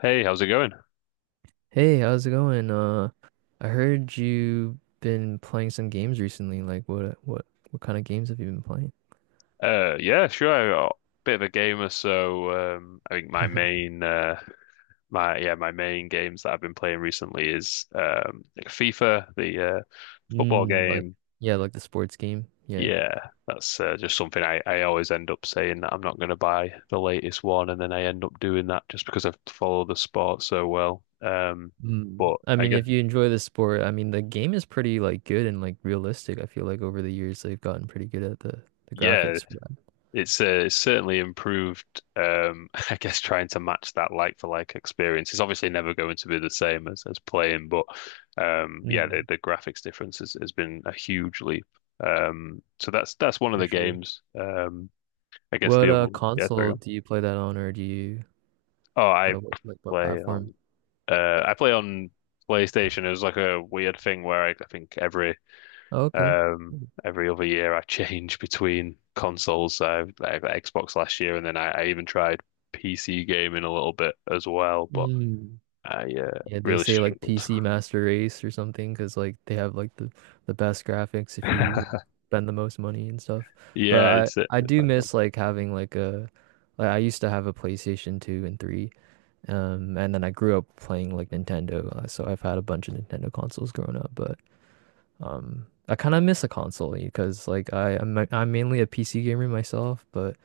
Hey, how's it going? Hey, how's it going? I heard you been playing some games recently. Like what kind of games have you been playing? Yeah, sure. I'm a bit of a gamer, so I think my main, uh, my yeah, my main games that I've been playing recently is like FIFA, the football Mm, like game. yeah, like the sports game. Yeah. Yeah, that's just something I always end up saying that I'm not going to buy the latest one, and then I end up doing that just because I follow the sport so well. Mm. But I I mean, guess if you enjoy the sport, I mean, the game is pretty like good and like realistic. I feel like over the years they've gotten pretty good at the yeah. graphics for that. It's certainly improved. I guess trying to match that like for like experience is obviously never going to be the same as playing, but yeah, the, Mm, the graphics difference has been a huge leap. So that's one of for the sure. games. I guess What the other, yeah, there you console go. do you play that on, or do you Oh, like what play platform? on I play on PlayStation. It was like a weird thing where I think Oh, okay. Um, Cool. every other year I change between consoles. So like Xbox last year, and then I even tried PC gaming a little bit as well, but Mm. I Yeah, they really say like struggled. PC Master Race or something because like they have like the best graphics if you like, spend the most money and stuff. Yeah, But it's it. I do miss like having like I used to have a PlayStation 2 and 3, and then I grew up playing like Nintendo, so I've had a bunch of Nintendo consoles growing up. But I kind of miss a console because like I'm mainly a PC gamer myself, but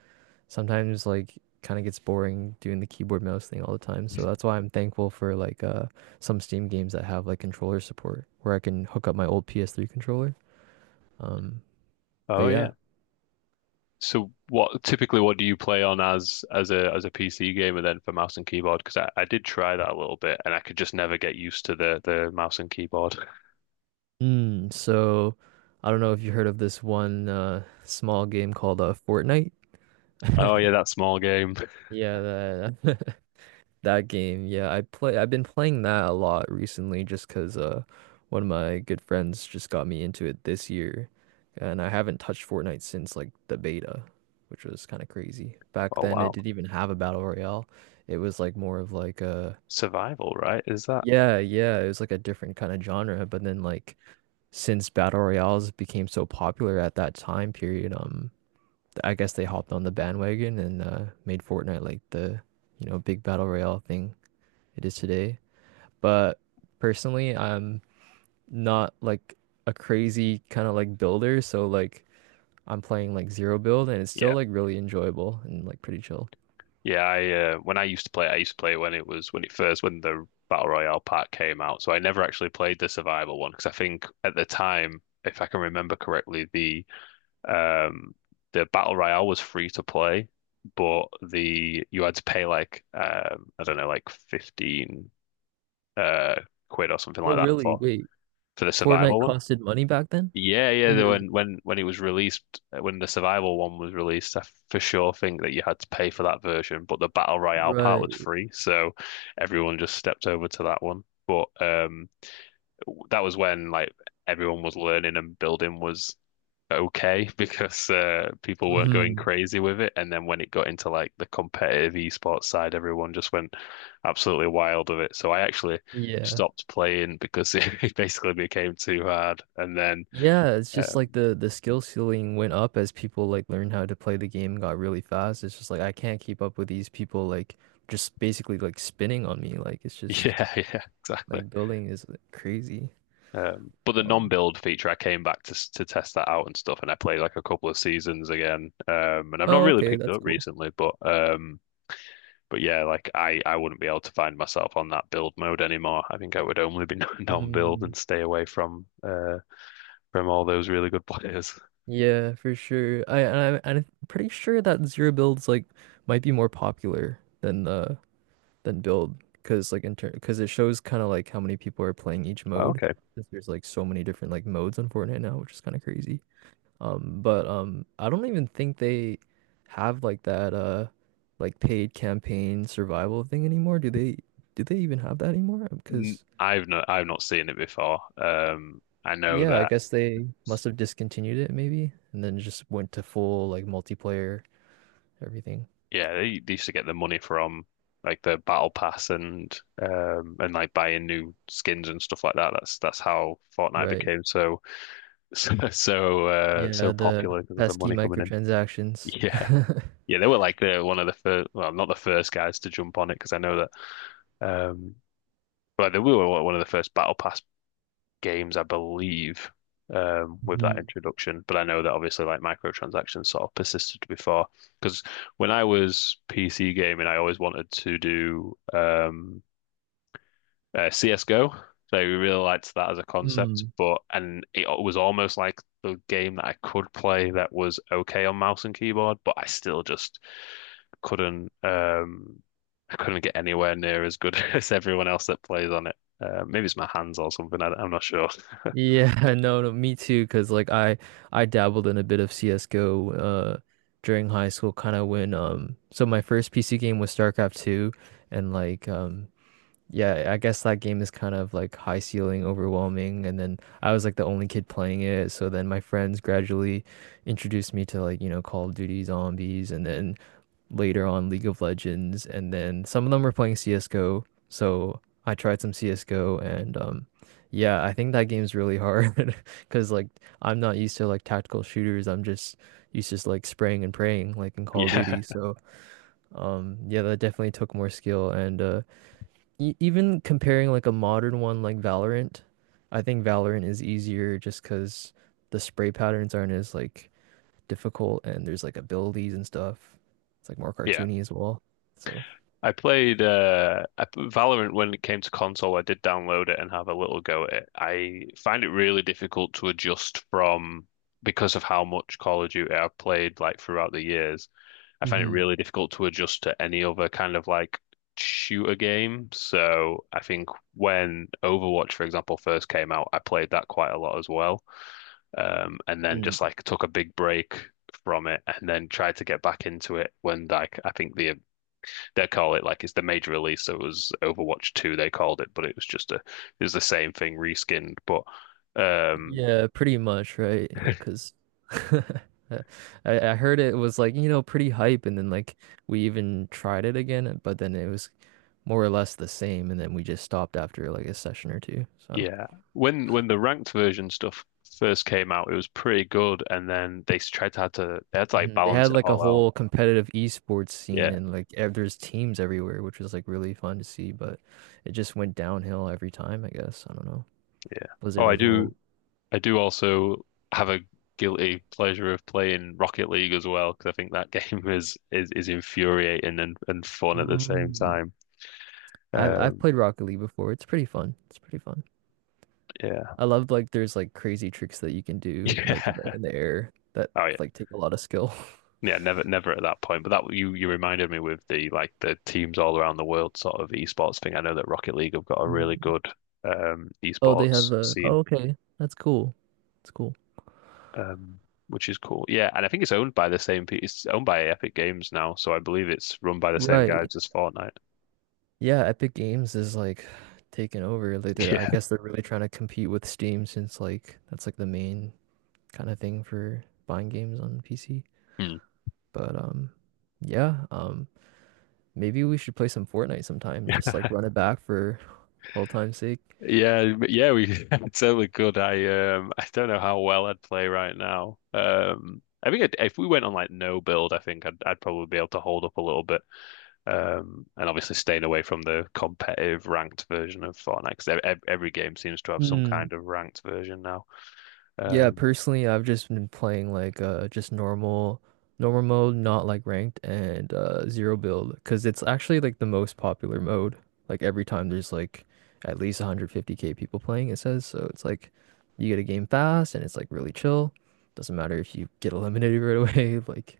sometimes like kind of gets boring doing the keyboard mouse thing all the time. So that's why I'm thankful for like some Steam games that have like controller support where I can hook up my old PS3 controller. Um, but Oh yeah. yeah. So what typically what do you play on as a PC gamer then for mouse and keyboard? Because I did try that a little bit and I could just never get used to the mouse and keyboard. So I don't know if you heard of this one small game called Fortnite. Oh yeah, that small game. Yeah, that that game, yeah, I play. I've been playing that a lot recently, just because one of my good friends just got me into it this year, and I haven't touched Fortnite since like the beta, which was kind of crazy. Back Oh then, it wow. didn't even have a battle royale. It was like more of like a, Survival, right? Is that? yeah, yeah. It was like a different kind of genre. But then like since battle royales became so popular at that time period, I guess they hopped on the bandwagon and made Fortnite like the big battle royale thing it is today. But personally, I'm not like a crazy kind of like builder, so like I'm playing like zero build and it's still Yeah. like really enjoyable and like pretty chill. Yeah, I when I used to play it when it was when it first when the Battle Royale pack came out. So I never actually played the survival one because I think at the time, if I can remember correctly, um the Battle Royale was free to play, but the you had to pay like I don't know like 15 uh quid or something Oh, like that really? for Wait, for the Fortnite survival one. costed money back then? Yeah, yeah. the- Sure. When when when it was released, when the survival one was released, I for sure think that you had to pay for that version, but the battle royale part was Right. free, so everyone just stepped over to that one. But that was when like everyone was learning and building was okay because people weren't going Mm-hmm. crazy with it. And then when it got into like the competitive esports side, everyone just went absolutely wild with it. So I actually Yeah. stopped playing because it basically became too hard, and then. Yeah, it's just like um, the skill ceiling went up as people like learned how to play the game and got really fast. It's just like I can't keep up with these people like just basically like spinning on me. Like it's just Yeah, yeah, exactly. like building is like, crazy. But the Um, non-build feature, I came back to test that out and stuff, and I played like a couple of seasons again. And I've not oh, really okay, picked it that's up cool. recently, but yeah, like I wouldn't be able to find myself on that build mode anymore. I think I would only be non-build Mm, and stay away from all those really good players. yeah, for sure. I'm pretty sure that zero builds like might be more popular than build because like in turn because it shows kind of like how many people are playing each mode. Okay, 'Cause there's like so many different like modes on Fortnite now, which is kind of crazy. But I don't even think they have like that like paid campaign survival thing anymore. Do they even have that anymore? Because I've not seen it before. I know Yeah, I that guess they must have discontinued it maybe and then just went to full like multiplayer everything. Yeah, they used to get the money from like the battle pass and like buying new skins and stuff like that. That's how Fortnite Right. became so so Yeah, the popular because of the pesky money coming in. microtransactions. Yeah, yeah, they were like the one of the first, well, not the first guys to jump on it because I know that um, but they were one of the first battle pass games, I believe, with that Mhm. introduction. But I know that obviously like microtransactions sort of persisted before. Because when I was PC gaming, I always wanted to do CSGO. So I really liked that as a concept, Mm. but and it was almost like the game that I could play that was okay on mouse and keyboard, but I still just couldn't I couldn't get anywhere near as good as everyone else that plays on it. Maybe it's my hands or something. I'm not sure. Yeah, no, no, me too. Because like I dabbled in a bit of CS:GO during high school kind of when so my first PC game was StarCraft 2 and like yeah, I guess that game is kind of like high ceiling, overwhelming, and then I was like the only kid playing it, so then my friends gradually introduced me to like, Call of Duty Zombies and then later on League of Legends and then some of them were playing CS:GO, so I tried some CS:GO and yeah, I think that game's really hard 'cause like I'm not used to like tactical shooters. I'm just used to just, like spraying and praying like in Call of Yeah, Duty. So, yeah, that definitely took more skill and even comparing like a modern one like Valorant, I think Valorant is easier just because the spray patterns aren't as like difficult and there's like abilities and stuff. It's like more yeah. cartoony as well. So. I played Valorant when it came to console. I did download it and have a little go at it. I find it really difficult to adjust from because of how much Call of Duty I've played like throughout the years. I find it Hmm. really difficult to adjust to any other kind of like shooter game. So I think when Overwatch, for example, first came out, I played that quite a lot as well. And then Mm. just like took a big break from it and then tried to get back into it when like I think they call it like it's the major release. So it was Overwatch 2, they called it, but it was just a it was the same thing reskinned. But um Yeah, pretty much, right? Yeah, because I, I heard it was like, pretty hype and then like we even tried it again, but then it was more or less the same and then we just stopped after like a session or two. So. yeah. When the ranked version stuff first came out, it was pretty good and then they tried to had to they had to like Mhm. They balance had it like a all out. whole competitive esports scene Yeah, and like there's teams everywhere, which was like really fun to see, but it just went downhill every time, I guess. I don't know. yeah. Oh, Blizzard I as a do whole. I do also have a guilty pleasure of playing Rocket League as well, because I think that game is infuriating and fun at the same Mm. time. I've Um played Rocket League before. It's pretty fun. It's pretty fun. yeah. I love like there's like crazy tricks that you can do like in the in the air that Yeah. Oh yeah. like take a lot of skill. Yeah, never, never at that point. But that you reminded me with the like the teams all around the world sort of esports thing. I know that Rocket League have got a really Mm. good Oh, they esports have a, scene, oh, okay. That's cool. That's cool. um, which is cool. Yeah, and I think it's owned by the same pe It's owned by Epic Games now, so I believe it's run by the same Right. guys as Fortnite. Yeah, Epic Games is like taking over. Like they're, I Yeah. guess they're really trying to compete with Steam since like that's like the main kind of thing for buying games on PC. Hmm. But yeah, maybe we should play some Fortnite sometime, just like run it back for old time's sake. Yeah, but yeah, we I totally could. I don't know how well I'd play right now. I think I'd, if we went on like no build, I think I'd probably be able to hold up a little bit. And obviously staying away from the competitive ranked version of Fortnite because every game seems to have some kind of ranked version now. Yeah, Um, personally, I've just been playing like just normal mode, not like ranked and zero build because it's actually like the most popular mode. Like every time there's like at least 150K people playing, it says. So it's like you get a game fast and it's like really chill. Doesn't matter if you get eliminated right away, like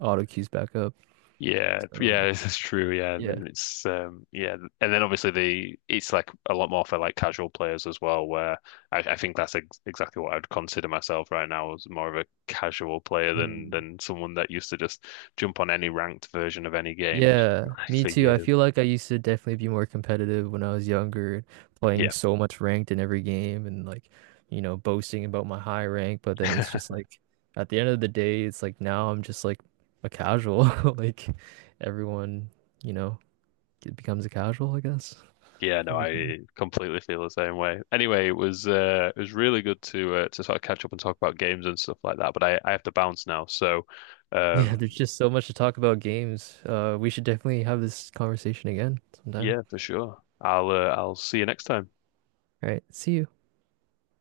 auto queues back up. yeah, So yeah, that's true. Yeah, and yeah. then it's yeah, and then obviously the it's like a lot more for like casual players as well. Where I think that's ex exactly what I'd consider myself right now as more of a casual player than someone that used to just jump on any ranked version of any game Yeah, like, me for too. I years. feel like I used to definitely be more competitive when I was younger, playing Yeah. so much ranked in every game and like, boasting about my high rank. But then it's just like at the end of the day, it's like now I'm just like a casual. Like everyone, you know, it becomes a casual, I guess, Yeah, no, over time. I completely feel the same way. Anyway, it was really good to sort of catch up and talk about games and stuff like that. But I have to bounce now, so Yeah, um, there's just so much to talk about games. We should definitely have this conversation again sometime. yeah, for sure. I'll see you next time. All right, see you.